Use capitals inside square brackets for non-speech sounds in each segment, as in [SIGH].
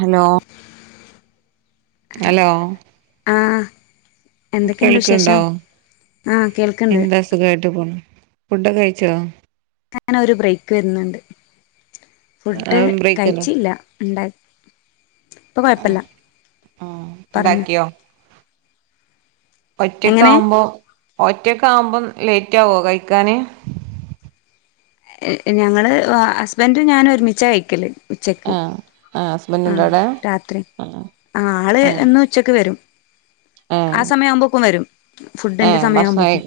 Hello hello ആഹ് എന്തൊക്കെയുണ്ട് കേൾക്ക്ണ്ടോ വിശേഷം ആഹ് കേൾക്കണ്ട് സുഖയിട്ട് പോണ് ഫുഡൊക്കെ കഴിച്ചോ ഞാനൊ ഒരു ബ്രേക്ക് വരുന്നുണ്ട് ഫുഡ് ബ്രേക്കല്ലേ കഴിച്ചില്ല ഉണ്ട ഇപ്പൊ കുഴപ്പല്ല ആഹ് പറഞ്ഞോ ഉണ്ടാക്കിയോ ഒറ്റക്കെ എങ്ങനെ ആവുമ്പോ ഒറ്റൊക്കെ ആവുമ്പോം ലേറ്റ് ആവുവോ കഴിക്കാന് ഞങ്ങള് ഹസ്ബൻഡും ഞാൻ ഒരുമിച്ച കഴിക്കല് ഉച്ചക്ക് ആഹ് ആഹ് ഹസ്ബൻഡ്ണ്ടോ ആഹ് അവിടെ രാത്രി ആഹ് ആള് ആഹ് എന്നും ഉച്ചക്ക് വരും ആഹ് ആ സമയ ആവുമ്പോക്കും വരും ഫുഡിന്റെ ആഹ് ഭക്ഷണം സമയവുമ്പോക്കും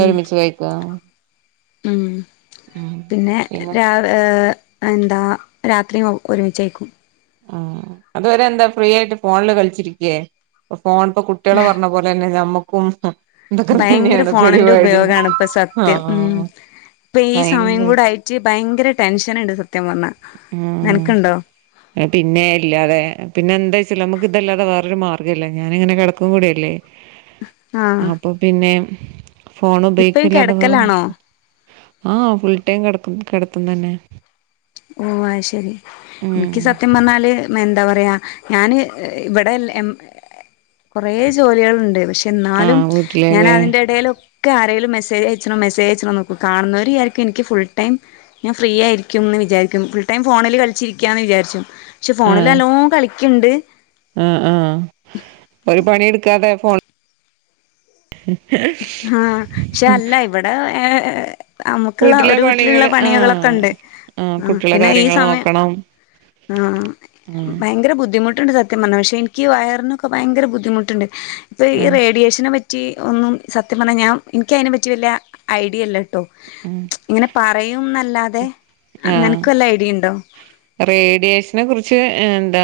ഉം ആയിക്കോ ഉം പിന്നെ ര ഏഹ് എന്താ രാത്രി ഒരുമിച്ചേക്കും ആഹ് അതുവരെ എന്താ ഫ്രീ ആയിട്ട് ഫോണില് കളിച്ചിരിക്കേ ഫോണ ഇപ്പൊ കുട്ടിയള് പറഞ്ഞ പോലെ തന്നെ ഞമ്മക്കും ഇതൊക്കെ ഭയങ്കര തന്നെയാണ് ഫോണിന്റെ പരിപാടി ഉപയോഗാണ് ഇപ്പ സത്യം ഉം ആഹ് ഇപ്പ ഈ സമയം കൂടെ ഭയങ്കരായിട്ട് ആയിട്ട് ച് ഭയങ്കര ടെൻഷൻ ഉണ്ട് സത്യം പറഞ്ഞാ നിനക്കുണ്ടോ ആഹ് പിന്നെ ഇല്ലാതെ പിന്നെന്താ വെച്ചാ നമുക്ക് ഇതല്ലാതെ വേറൊരു മാർഗ്ഗല്ല ഞാനിങ്ങനെ കിടക്കും കൂടല്ലേ ആഹ് അപ്പൊ പിന്നെ ഫോൺ ഇപ്പഴും ഉപയോഗിക്കല്ലാതെ വേറെ കിടക്കലാണോ ആഹ് ഫുൾ ടൈം കെടക്കും കെടത്തും തന്നെ ഓ വഹ്ശരി ഉം എനിക്ക് സത്യം പറഞ്ഞാല് എന്താ പറയാ ഞാന് ഇവിടെ ഏഹ് കൊറെ ജോലികളുണ്ട് പക്ഷെ എന്നാലും ആഹ് ഞാൻ വീട്ടിലല്ലേ അതിന്റെ ഇടേല് ക്കെ ആരേലും മെസേജ് അയച്ചണം മെസേജയച്ചണം കാണുന്നർ വിചാരിക്കും എനിക്ക് ഫുൾ ടൈം ഞാ ഫ്രീ ആരിക്കുംന്ന് വി വിചാരിക്കും ഫുൾ ടൈം ഫോണിൽ കളിച്ചിരിക്കാന്ന് വിചാരിച്ചു പക്ഷെ ഫോണിൽ ആഹ് എലോ കളിക്ക്ണ്ട് ആഹ് ആഹ് ഒരു പണി എടുക്കാതെ ഫോൺ ആഹ് പക്ഷെ അല്ല ഇവിടെ ഏഹ് നമുക്കുള്ള വീട്ടിലെ ഒരു വീട്ടിലുള്ള പണികള് ആഹ് പണികകളൊക്കെണ്ട് ആഹ് ആ കുട്ടികളെ പിന്നെ ഈ കാര്യങ്ങൾ സമയം നോക്കണം ആഹ് ആഹ് ഭയങ്കര ബുദ്ധിമു ണ്ട് സത്യം പറഞ്ഞ പക്ഷെ എനിക്ക് ഈ വയറിനൊക്കെ ഭയങ്ക ബുദ്ധിമുട്ടുണ്ട് ഇപ്പൊ ഈ ആഹ് റേഡിയേഷനെ പറ്റി ഒന്നും സത്യം പറഞ്ഞാൽ ഞാൻ എനിക്ക് അയ്നെ പറ്റി വല ഐഡിയല്ല കേട്ടോ ആഹ് ഇങ്ങനെ പറയും എന്നല്ലാതെ ആഹ് നിനക്ക് വല്ല ഐഡിയ ഉണ്ടോ റേഡിയേഷനെ കുറിച്ച് എന്താ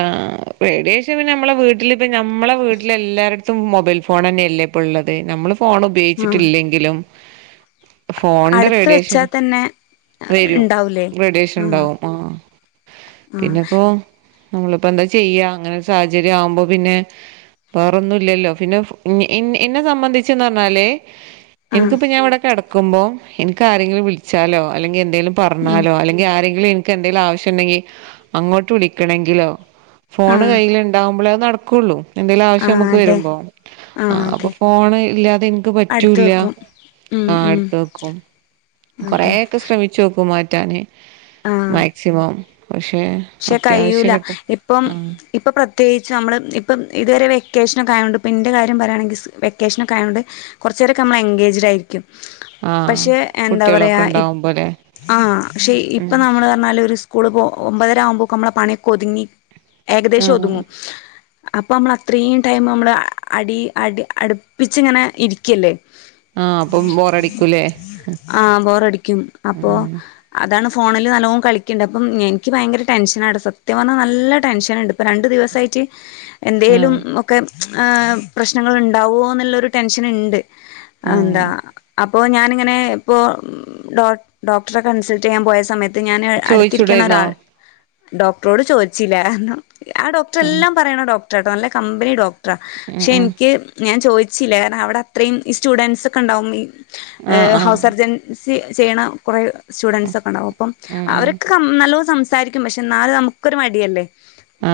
റേഡിയേഷൻ പിന്നെ നമ്മളെ വീട്ടിലിപ്പ ഞമ്മളെ വീട്ടില് എല്ലാവരു മൊബൈൽ ഫോൺ തന്നെയല്ലേ ഇപ്പോൾ ഉള്ളത് നമ്മൾ ഫോൺ ആഹ് ഉപയോഗിച്ചിട്ടില്ലെങ്കിലും ഫോണിന്റെ അടുത്ത് റേഡിയേഷൻ വെച്ചാ തന്നെ വരും ഉണ്ടാവൂലേ റേഡിയേഷൻ ആഹ് ഇണ്ടാവും ആ ആഹ് പിന്നെപ്പോ നമ്മളിപ്പോ എന്താ ചെയ്യാ അങ്ങനെ സാഹചര്യം ആവുമ്പോ പിന്നെ വേറൊന്നൂല്ലല്ലോ പിന്നെ എന്നെ സംബന്ധിച്ചെന്ന് പറഞ്ഞാല് ആഹ് എനിക്കിപ്പ ഞാൻവിടെക്കെ കെടക്കുമ്പോ എൻക്ക് ആരെങ്കിലും വിളിച്ചാലോ അല്ലെങ്കിൽ എന്തെങ്കിലും ഉം പറഞ്ഞാലോ അല്ലെങ്കിൽ ആരെങ്കിലും എനിക്ക് എന്തേലും ആവശ്യണ്ടെങ്കിൽ അങ്ങോട്ട് വിളിക്കണെങ്കിലോ ഫോണ് ആഹ് കയ്യില് ഇണ്ടാവകുമ്പോളേ അത് നടക്കുള്ളൂ എന്തേലും ആവശ്യം ആഹ് നമുക്ക് അതെ വരുമ്പോ ആ ആഹ് അപ്പൊ അതെ ഫോണ് ഇല്ലാതെ എനിക്ക് അടുത്ത് പറ്റൂല്ല വെക്കും ഉം ആഹ് ഉം അടുത്ത് വെക്കും അതെ ചോപ്പു മാറ്റാന് ആഹ് മാക്സിമം പക്ഷെ പക്ഷെ അത്യാവശ്യ കയൂല ഘട്ട ഇപ്പം ആഹ് ഇപ്പ പ്രത്യേകിച്ച് നമ്മള് ഇപ്പ ഇതുവരെ വെക്കേഷനൊക്കെ ആയോണ്ട് ഇപ്പെന്റെ കാര്യം പറയാണെങ്കിൽ വെക്കേഷനൊക്കെ ആയത് കൊണ്ട് കുറച്ച് നേരൊക്കെ നമ്മൾ എൻഗേജ്ഡ് ആയിരിക്കും ആഹ് പക്ഷെ എന്താ കുട്ടികളൊക്കെ പറയാ ഉണ്ടാവുമ്പോലെ ആഹ് പക്ഷെ ഉം ഇപ്പൊ നമ്മള് പറഞ്ഞാല് ഒരു കൂടെ ഒമ്പതര ആവുമ്പോക്ക നമ്മളെ പണിയൊക്കെ ഒതുങ്ങി ഏകദേശം ആഹ് ഒതുങ്ങും അപ്പൊ നമ്മള അത്രയും ടൈം നമ്മള് അടി അടി അടുപ്പിച്ചിങ്ങനെ ഇരിക്കല്ലേ ആഹ് അപ്പം ബോറടിക്കൂലേ ആഹ് ബോറടിക്കും അപ്പൊ ഉം അതാണ് ഫോണിൽ നല്ലോം കളിക്കണ്ട് അപ്പം എനിക്ക് ഭയങ്കര ടെൻഷനാണ് സത്യം പറഞ്ഞാൽ നല്ല ടെൻഷന്ണ്ട് ഇപ്പൊ രണ്ടു ദിവസായിട്ട് എന്തേലും ആഹ് ഒക്കെ പ്രശ്നങ്ങൾ ഇണ്ടാവോ എന്നുള്ളൊരു ടെൻഷൻ ഇണ്ട് എന്താ ആഹ് അ പ്പോൾ ഞാാനിങ്ങനെ ഇപ്പോൾ ഡോ ഡോക്ടറെ കൺസൾട്ട് ചെയ്യാൻ പോയ സമയ ത്ത് ഞാൻ അടുത്തിരിക്കണ ചോയിച്ചൂടായിരുന്നോ ഒരാൾ ഡോക്ടറോട് ചോദിച്ചില്ല ആ ഡോക്ടറെ ഉം എല്ലാം പറയണ ഡോക്ടർ ആട്ടോ നല്ല കമ്പനി ഡോക് ഉം പക്ഷെ ഉം എനിക്ക് ഞാൻ ചോദിച്ചില്ല കാരണം അവിടെ അത്രയും ഈ സ്റ്റുഡന്റ്സ് ഒക്കെ ഇണ്ടാവും ആഹ് ഏഹ് ആഹ് ഹൗസ് സർജൻസി ചെയ്യണ കുറേ സ്റ്റുഡൻ്റ്സ് ഒക്കെ ഇണ്ടാവും അപ്പം ഉം ഉം അവരൊക്കെ നല്ലോത് സംസാരിക്കും പക്ഷേ എന്നാലും നമുക്കൊരു മടിയല്ലേ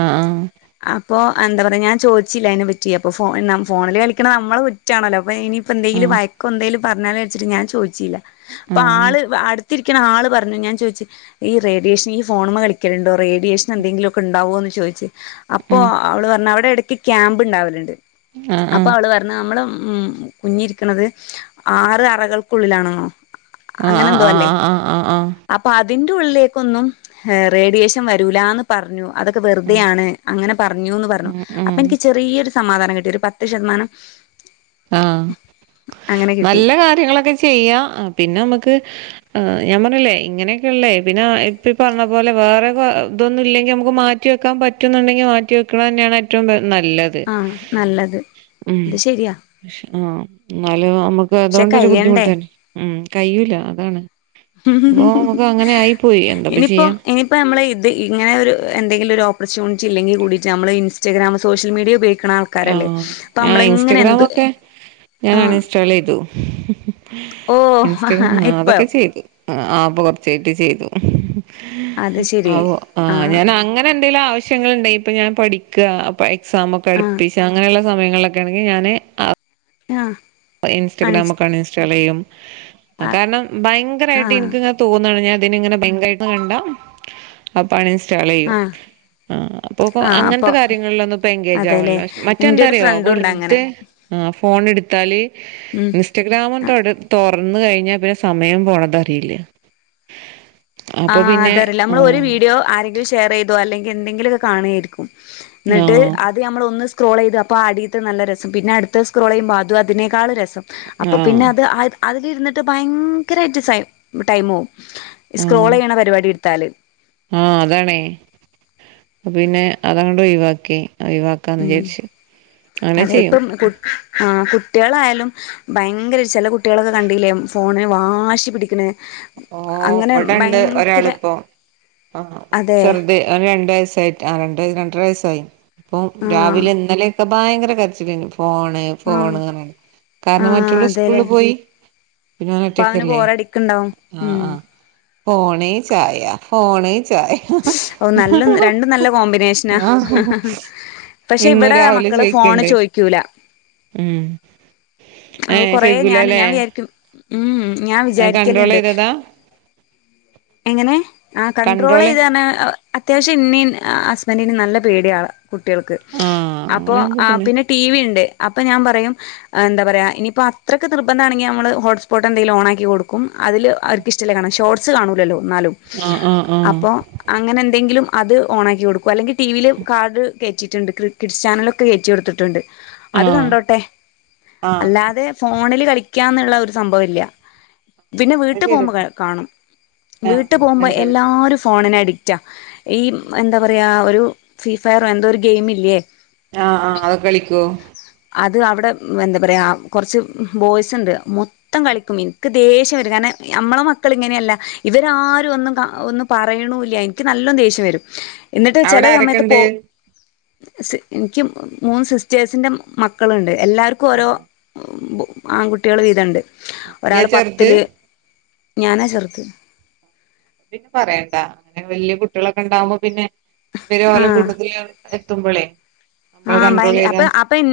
ആഹ് ആഹ് അപ്പൊ എന്താ പറയ ഞാൻ ചോദിച്ചില്ല അയ്നെ പറ്റി അപ്പോ ഫോ ഫോണിൽ കളിക്കണ നമ്മള കുറ്റാണല്ലോപയിനി പ്പ ആഹ് എന്തെങ്കിലും വയക്കോ എന്തെലും പറഞ്ഞാലോച്ചിട്ട് ഞാൻ ചോദിച്ചില്ല പ്പൊ ആഹ് ആൾ അ ട് ത്തിരിക്കുന്ന ആൾ പറഞ്ഞു ഞാൻ ചോദിച്ച ഈ റഡിയേഷൻ ഈ ഫോണ്മ കളി ുണ്ടോ റേഡിയേഷൻ എന്തെങ്കിലു ക്കെ ഉണ്ടാവോ എന്ന് ചോദിച്ച് അപ്പൊ ഉം അവൾ പറഞ് അവിടെ ഇടക്ക് ക്യാമ്പ് ഉണ്ടാവലുണ്ട് ആഹ് അപ്പൊ ആഹ് അവൾ പറ നമ്മള് ഉം കുഞ്ഞി ഇരിക്ക്ണത് ആറ് അറകൾക്കുള്ളിലാണെന്നോ അങ്ങനെ ആഹ് എന്തോ അല്ലേ ആഹ് ആഹ് ആഹ് ആഹ് ആഹ് അപ്പൊ അതിന്റെ ഉള്ളിലേക്കൊന്നും ഏഹ് റേഡിയേഷൻ വരൂലന്ന് പറഞ്ഞു അതൊക്കെ വെറുതെ ഉം ആണ് അങ്ങനെ പറഞ്ഞുന്ന് പറഞ്ഞു ഉം അപ്പൊ ഉം എനിക്ക് ചെറിയൊരു സമാധാനം കിട്ടി ഒരു പത്ത് ശതമാനം ആഹ അങ്ങനെ കിട്ടി നല്ല കാര്യങ്ങളൊക്കെ ചെയ്യാം പിന്നെ നമുക്ക് ആ് ഞാൻ പറഞ്ഞല്ലേ ഇങ്ങനെയൊക്കെയള്ളേ പിന്നെ ഇപ്പ പറഞ്ഞ പോലെ വേറെ ഇതൊന്നും ഇല്ലെങ്കി നമുക്ക് മാ റ്റി വെക്കാൻ പറ്റുന്നുണ്ടെങ്കിൽ മാറ്റി വെക്കണന്നെയാണ് ഏറ്റവും നല്ലത് ആഹ നല്ലത് അത് ശരിയാ ആഹ് എന്നാലും നമ്മുക്ക് പക്ഷെ അതൊണ്ടൊരു ബുദ്ധിമുട്ട് കഴിയണ്ടേ തന്നെ ഉം കഴൂല അതാണ് പ്പൊ നമുക്ക് അങ്ങനെ ആയി പോയി എന്താപ്പ ചെയ്യാ ഇപ്പ നമ്മൾ ഇത് ഇങ്ങനെ ഒരു എന്തങ്കിലും ഒരു ഓപ്പർച്യണിറ്റി ഇല്ലങ്കിൽ കൂടിട്ട് നമ്മൾ ഇൻസ്റ്റഗ്രാം സോഷ്യൽ മീഡിയ ഉപയോഗിക്ക ആഹ ഞാ ഇൻസ്റ്റഗ്രാമൊക്കെ ഞാൻ അൺ ആഹ് ഇൻസ്റ്റാൾ ചെയ്തു ഓ ഇൻസ്റ്റഗ്രാം ആ ഇപ്പഴോ അതൊക്കെ ചെയ്തു ആ ആ പ്പൊ കൊറച്ചായിട്ട് ചെയ്തു അത് ശരി ആഹ് ഞാൻ അങ്ങനെ എന്തെിലും ആവശ്യങ്ങൾണ്ടെ ഇപ്പൊ ഞാൻ പഠിക്ക ഇപ്പ എക്സാമൊക്കെ ആഹ് അടുപ്പിച്ച് അങ്ങനെയുള്ള സമയങ്ങളിലൊക്കെണെങ്കിൽ ഞാന് ആ ആഹ് പ്പ അൻസ് ഇൻസ്റ്റാഗ്രാമൊക്കെ അൺ ഇൻസ്റ്റാൾ ചെയ്യും ആ കാരണം ആ ഭയങ്കരായിട്ട് ഇനിക്കിങ്ങനെ തോന്നാണ് ഞാൻ ഇതിനിങ്ങനെ ബെങ്കായിട്ട് കണ്ടാ അപ്പൊ അൺ ഇൻസ്റ്റാളെയ്യും ആ ആഹ് അപ്പൊപ്പോ ആ അങ്ങനത്തെ അപ്പം കാര്യങ്ങളിലൊന്നിപ്പൊ എൻഗേജ് അതെല്ലേ ആവണില്ലാ എന്റെ ഒരു മറ്റെന്താറിയോ ഫ്രണ്ടുണ്ട് അങ്ങനെ വെറുതെ ആ ഫോണെടുത്താല് ഉം ഇൻസ്റ്റഗ്രാമ് തൊട തൊറന്നെഴിഞ്ഞാൽ പിന്നെ സമയം പോണതറിയില്ല ആഹ് അതറില്ല നമ്മള് ഒരു വീഡിയോ ആരെ ഷെയർ ചെയ്തോ അല്ലെങ്കിൽ എന്തെങ്കിലും ഒക്കെ കാണേരിക്കും ആ എന്നിട്ട് അത് അത് നമ്മൾ ഒന്ന് സ്ക്രോൾ ചെയ്ത് അപ്പോൾ അടീത്തെ നല്ല രസം പിന്നെടുത്തെ സ്ക്രോൾ ചെയ്യുമ്പോൾ അതും അതിനേക്കാൾ രസം അപ്പൊ ആ പിന്നെ അത് അതിലിരുന്നിട്ട് ഭയങ്കരായിട്ട് സൈ ടൈമോവും സ്ക്രോൾ ചെയ്യണ പരിപാടി എടുത്താല് ആഹ് അതാണേ അപ പിന്നെ അതങ്ങട്ട് ഒഴിവാക്കി ഒഴിവാക്കാന്ന് ഉം വിചാരിച്ചു അങ്ങനെ അതെ ചെയ്യും ഇപ്പം കു ആ കുട്ടികളായാലും ഭയങ്കര ചെല കുട്ടികളൊക്കെ കണ്ടില്ലേ ഫോണിന് വാശി പിടിക്കണ് ഓ ഇവിടെണ്ട് ഒരാളിപ്പോ ആ അതെ ചെറുത് ഓന് രണ്ട് വയസായി ആ രണ്ട് രണ്ടര വയസ്സായി ഇപ്പൊ ആഹ് രാവിലെ ഇന്നലെ ഒക്കെ ഭയങ്കര കരച്ചലേനു ഫോണ് ആഹ് ഫോണ്ന്നറിഞ്ഞ്ക്കാണ്ട് കാരണം ആഹ് മറ്റൊൽ അതെല്ലേ സ്കൂളിൽ പോയി പിന്നെ അപ്പൊ അവന് ഓനൊറ്റക്കല്ലേ ബോറടിക്കുണ്ടാവും ആഹ് ഉം ആഹ് ഫോണ് ചായ ഫോണ് ചായ ഓ നല്ല രണ്ടും നല്ല കോമ്പിനേഷനാ ആഹ് പക്ഷെ ഇന്ന് ഇവിടെ രാവിലെ മക്കള് ഫോണ് ചോയിക്ക്ണ്ട് ചോദിക്കൂല ഉം ഏ അത് കൊറേ ഞാന് ചോയിക്കൂലല്ലേ ഞാൻ വിചാരിക്കും ഉം ഉം ഞാൻ അത് കൺട്രോൾ വിചാരിക്കലുണ്ട് ചെയ്തതാ എങ്ങനെ ആ കൺട്രോള് കൺണ്ട്രോളെയ്ത് ണെ അത്യാവശ്യം എന്നേം ഹസ്ബന്റിന് നല്ല പേടിയാള കുട്ടികൾക്ക് ആ അപ്പൊ അങ്ങനാവുമ്പോ ആ പിന്നെ ടിവി ഇണ്ട് അപ്പൊ ഞാൻ പറയും ആ എന്താ പറയാ ഇനിയിപ്പോ അത്രക്ക് നിർബന്ധാണെങ്കി നമ്മള് ഹോട്ട്സ്പോട്ടെന്തെങ്കിലും ഓണാക്കി കൊടുക്കും അതില് അവര് ക്കിഷ്ട്ടല്ലേ കാണാ ഷോട്സ് കാണുല്ലല്ലോ ഇന്നാലും ആഹ് ആഹ് ആഹ് അങ്ങനെ എന്തെങ്കിലും അത് ഓണാക്കി കൊടുക്കും അല്ലെങ്കി ടിവില് കാർഡ് കേറ്റിട്ടുണ്ട്. കിഡ്സ് ചാനലൊക്കെ കേറ്റി കൊടുത്തിട്ടുണ്ട് അത് ആ കണ്ടോട്ടെ ആഹ് അല്ലാതെ ഫോണില് കളിക്കാന്നുള്ള ഒരു സംഭ ഇല്യ പിന്നെ അത് വീട്ടി ചെയ്തു പോകുമ്പേ കാണും ആഹ് വീട്ടു പോകുമ്പോ ണ്ട് എല്ലാരും ഫോണിനടി റ്റാ ഈ എന്താ പറയാ ഒരു ഫ്രീ ഫയറോ എന്തോ ഒരു ഗെയിമില്ലേ ആഹ് ആഹ് അതൊക്കെ കളിക്കോ? അത് അവിടെ എന്താ പറയാ കൊറച്ച് ബോയ്സ്ണ്ട് മൊ ത്തം കളിക്കും ഇനിക്ക് ദേഷ്യം വരും കാരണം നമ്മളെ മക്കളിങ്ങനെ അല്ല ഇവരാരും ഒന്നും കാ ഒന്നും പറയണു ഇല്ല എനിക്ക് നല്ലോ ദേഷ്യം വരും എന്നിട്ട് അവിടെ ചെല സമയത്ത് പോ ആരൊക്കെണ്ട് സ് എനിക്ക് മൂന്ന് സിസ്റ്റേഴ്സിന്റെ മക്കളുണ്ട് എല്ലാർക്കും ഓരോ ആഹ് ബോ ആൺകുട്ടികള് വീതണ്ട് ഇയ്യാ ഒരാള് ചെറുത് പത്തില് ഞാനാ ചെറുത് പിന്നെ പറയണ്ടാ അങ്ങനെ വല്യ കുട്ടിളൊക്കെ ഉണ്ടാവുമ്പോ പിന്നെ ഇവരും ആ ഓലെ കൂട്ടത്തില് എത്തുമ്പോളേ ആഹ് ഭയങ്കര അപ്പൊ അപ്പൊ എൻ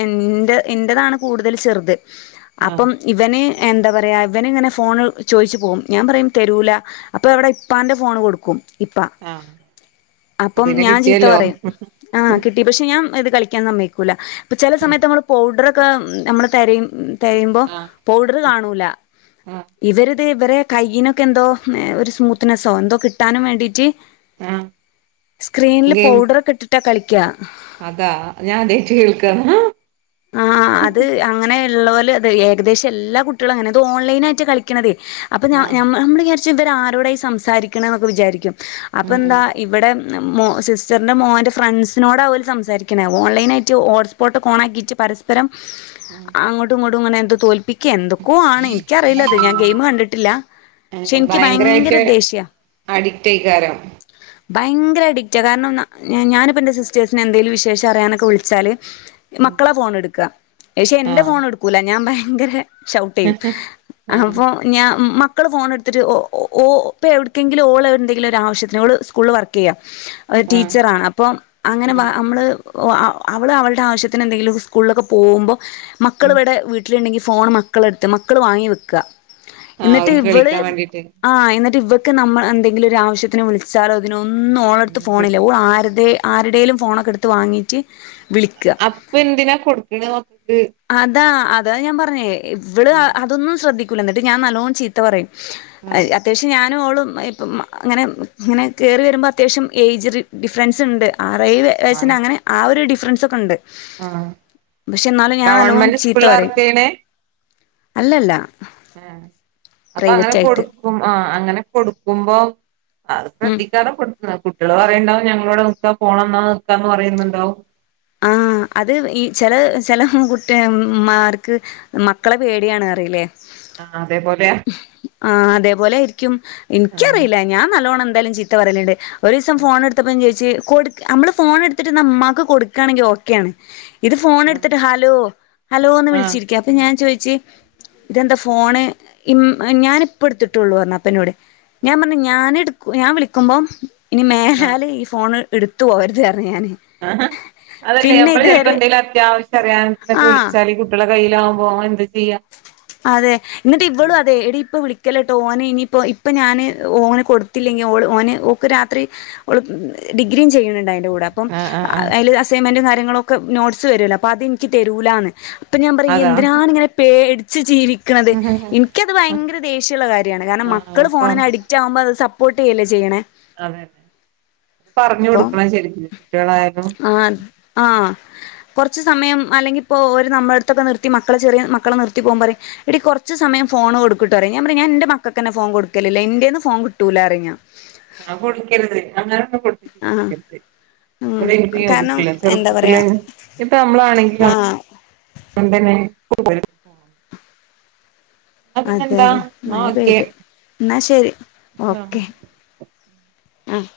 എന്റെ എന്റെതാണ് കൂടുതൽ ചെറുത് ആഹ് അപ്പം ഇവന് എന്താ പറയുക ഇവനിങ്ങനെ ഫോൺൾ ചോയിച്ച് പോകും ഞാൻ പറയും തെരൂല അപ്പൊ അവിടെ ഇപ്പാന്റെ ഫോണ് കൊടുക്കും ഇപ്പാ ആഹ് അപ്പൊ അപ്പം പിന്നെ ഞാൻ ചീത്ത കിട്ടിയല്ലോ പറയും ആഹ് കിട്ടി പക്ഷെ ഞാൻ ഇത് കളിക്കൻ സമ്മയിക്കൂല ഇപ്പ ചെല സമയത്ത് നമ്മൾ പൗഡർ ഒക്കെ നമ്മള് തെരയും തെരയുമ്പോ ആഹ് പൗഡറ് കാണൂല ആഹ് ഇവര് തെ ഇവരെ കൈയിനൊക്കെ എന്തോ ഒരു സ്മൂത്ത്നെസോ എന്തോ കിട്ടാനും വേണ്ടീറ്റ് ആഹ് സ്ക്രീനില് ഗെയിം പൗഡറൊക്കെ ഇട്ടിട്ടാ കളിക്ക അതാ ഞാൻ ആദ്യായിട്ട് കേൾക്കാണ് ആഹ് ആഹ് ആഹ് അത് അങ്ങനെ ഇള്ളോല് അത് ഏകദേശം എല്ലാ കുട്ടികളും അങ്ങനെ ഇത് ഓൺലൈനായിട്ട് കളിക്കണതേ അപ്പ ഞ ആഹ് ഞമ്മ ഞമ്മള് വിചാ ഇജ് ഇതുവരെ ആരോടാ ഈ സംസാരിക്ക്ണെ ഒക്കെ വിചാരിക്കും അപ്പൊ ഉം എന്താ ഉം ഇവിടെ ഉം മോ സിസ്റ്ററിൻ്റെ മോൻ്റെ ഫ്രണ്ട്സിനോടാ ഓല് സംസാരിക്ക്ന്ന ഓൺലൈനായിട്ട് ഹോട്ട്സ്പോട്ട് ഓണാക്കിറ്റ് പരസ്പരം ഉം അങ്ങോട്ടും ഇങ്ങോട്ടും ഇങ്ങനെ എന്ത് തോൽപ്പിക്ക എന്തൊക്കോ ആണ് എൻക്ക് അറിയില്ലത് ഞാൻ ഗെയിമ് കണ്ടിട്ടില്ല പക്ഷെ എനിക്ക് ഭയങ്കര ദേഷ്യ അഡിറ്റേക്കാരം ഭയങ്കര അഡിക്റ്റ കാരണംന്ന ഞ ഞാനിപ്പോ എൻ്റെ സിസ്റ്റേഴ്സിനെ എന്തേലും വിശേഷം അറിയാനൊക്കെ വിളിച്ചാല് ആഹ് ക്കളെ ഫോൺ എടുക്ക പക്ഷേ എൻ്റെ ഫോൺ എടുക്കൂല ഞാൻ ഭയങ്കരെ ഷൗട്ട് ചെയ്യും ആഹ് അപ്പൊ ഞാമ് മക്കള് ഫോണ് എടുത്തിട്ട് ഓ ഓ ഓ ഇപ്പെ എവിടക്കെങ്കിലും ഓള് എന്തെങ്കിലും ഒരു ആവശ്യത്തിന് ഓള് സ്കൂള് വർക്ക് ചെയ്യാ അവര് ആഹ് ടീച്ചറാണ് അപ്പൊ അങ്ങനെ വ ആഹ് നമ്മള് ഒ അവ അവള് അവളുടെ ആവശ്യത്തിന് എന്തെങ്കിലും ഉസ്കൂളിലൊക്കെ പോവുമ്പോ മക്കൾ ഉം ഇവിടെ വീട്ടിലുണ്ടെങ്കി ഫോൺ മക്കളെടുത്ത് മക്കൾ വാങ്ങി വെക്ക ആഹ് ഇന്നട്ട് ഓൽക്ക് ഇവള് കളിക്കാൻ വേണ്ടീട്ട് ആഹ് എന്നിട്ട് ഇവക്ക് നമ്മൾ എന്തെങ്കിലും ഒരു ആവശ്യത്തിന് വിളി ച്ചാലും അതിന് ഒന്നും ഓളെ അടുത്ത് ഫോണില്ല ഓള് ആര്തെ ആരുടേലും ഫോണൊക്കെ എടുത്ത് വാങ്ങിയിട്ട് വിളിക്ക അപ്പൊ എന്തിനാ കൊടുക്ക്ണത് മക്കൾക്ക് അതാ അതാ ഞാൻ പറഞ്ഞേ ഇവള് അ അതൊന്നും ശ്രദ്ധിക്കൂല എന്നിട്ട് ഞാൻ നല്ലോം ചീ ത്ത പറിയും ആഹ് അത് അത്യാവിശ്യം ഞാൻ നും ഓളും ഇപ്പം അങ്ങനെ ഇങ്ങനെ കേറി വരുമ്പം അത്യാവശ്യം ഏജ് ഡിഫറൻസ് ഇണ്ട് ആറ് ഏഴ് വെ വയസ്സിനെ ആഹ് അങ്ങനെ ആ ഒരു ഡിഫറൻസ് ഒക്കെ ഉണ്ട് ആഹ് പക്ഷെ എന്നാലും ഞാൻ നല്ലോം ഗവൺമെന്റ് ചീത്ത സ്കൂളിലാ പറയും വർക്ക് ചെയ്യണേ അല്ല അല്ല ഉം അപ്പൊ അങ്ങനെ കൊടുക്കും ആ അങ്ങനെ കൊടുക്കുമ്പം അത് ഉം ശ്രദ്ധിക്കാതെ കൊടു ആഹ് കുട്ടികള് പറയിണ്ടാവും ഞങ്ങളിവിടെ നിക്കാ ഫോണ് തന്നാ നിക്കാ എന്ന് പറിയുന്നുണ്ടാവും ആഹ് അത് ഈ ചെല ചെല കുട്ടേ ഇമ്മാർക്ക് മക്കളെ പേടിയാണ് പറയില്ലേ ആഹ് അതേ പോലെയാ ആഹ് അതേപോലെ ആയിരിക്കും ഇൻക്ക് ആഹ് അറിയില്ല ഞാൻ നല്ലോണം എന്തായാലും ചീ ത്ത പറയല്ണ്ട് ഒരു ദിവസം ഫോൺ എടുത്തപ്പം ചോദിച്ച് കൊട്ക് നമ്മള് ഫോൺ എടുത്തിട്ട് ഇന്നാ ഇമ്മാക്ക് കൊട് ക്കാണെങ്കി ഓക്കെ ആണ് ഇത് ഫോൺ ആഹ് എടുത്തിട്ട് ഹലോ ഹലോ എന്ന് ആഹ് വിളിച്ചിരിക്ക അപ്പൊ ഞാൻ ചോയിച്ച് ഇതെന്താ ഫോണ് ഇം ഞാന് ഇപ്പം എടുത്തിട്ടുള്ളൂ പറഞ്ഞ് അപ്പ ഇന്നോട് ഞാൻ പറഞ്ഞ് ഞാൻ എടു ഞാൻ വിളിക്കുമ്പം ഇനി ആഹ് മേലാല് ഈ ഫോണ് ഇടുത്ത് പോവരുത് പറഞ്ഞ് ഞാന് അതല്ലേ പിന്നെ ഞമ്മള് ചെലപ്പോ ഇതുവരെ എന്തെങ്കിലും അത്യാവിശ്യം അറിയാനൊക്കെ ചെലപ്പൊ ആഹ് വിളിച്ചാല് കുട്ടികളെ കയിലാവുമ്പോ ഓൻ എന്താ ചെയ്യാ അതെ ഇന്നട്ട് ഇവള് ഇതെയ് എടീ ഇപ്പം വിളിക്കല്ലേ ട്ടോ ഓന് ഇനിയിപ്പോ ഇപ്പം ഞാന് ഓന് കൊടുത്തില്ലെങ്കി ഓള് ഓന് ഓക്ക് രാത്രി ഓള് ഡിഗ്രിയും ചെയ്യ്‌ണ്‌ണ്ട് അയിന്റെ കൂടെ അപ്പം ആഹ് ആഹ് ആഹ് അയില് അസൈൻമെന്റും കാര്യങ്ങളും ഒക്കെ നോട്ട്സ് വരുല്ലോ അപ്പൊ അത് ഇൻക്ക് തരൂലാന്ന് അപ്പം ഞാൻ പറയും ഇയ്യ് അതാ എന്തിനാന്ന് ഇങ്ങനെ പേടിച്ച് ജീവി ക്ക്ണത് ഇൻക്ക് അത് ഭയങ്കര ദേഷ്യം ഉള്ള കാര്യാണ് കാരണം ആ മക്കള് പ ഫോണിന് അഡി ക്റ്റാകുമ്പോ അവര് സപ്പോർട്ട് ചെയ്യല്ലേ ചെയ്യണേ അതെ പറഞ്ഞു അപ്പം കൊടുക്കണം ശരിക്ക് കുട്ടികളായാലും [UNINTELLIGIBLE] ആഹ് കൊറച്ച് സമയം അല്ലെങ്കിൽ ഇപ്പോ ഓരെ നമ്മളെ അട്ത്തൊക്കെ നിർത്തി മക്കളെ ചെറിയ മക്കളെ നിർ ത്തി പോവാൻ പറിയും എടി കൊറ്ച്ച് സമയം ഫോൺ കൊടുക്ക് ട്ടോ പറിയും ഞാൻ പറിയും ഞാൻ ഇന്റെ മക്കക്കന്നെ ഫോൺ കൊടുക്കലില്ല ഇന്റേന്ന് ഫോൺ കിട്ടൂലാ പറിയും ഞാൻ ആഹ് കൊടുക്കരുത് അങ്ങനെ ഒന്നും കൊട്ത്ത് ആഹ് ശിലാക്കര്ത് ഉം ഇവടെ എനിക്കും കാരണം യോജിപ്പില്ല എന്താ പറയാ ചെറുപ്പത്തിലെ ഇങ്ങനെ ഇപ്പൊ നമ്മളാണെങ്കിലും ആഹ് [UNINTELLIGIBLE] എന്നാ അതെ പിന്നെന്താ അതെ എന്നാ മഴ ഓക്കെ പെയ്ത് എന്നാ ശെരി ആഹ് ഓക്കെ ആഹ്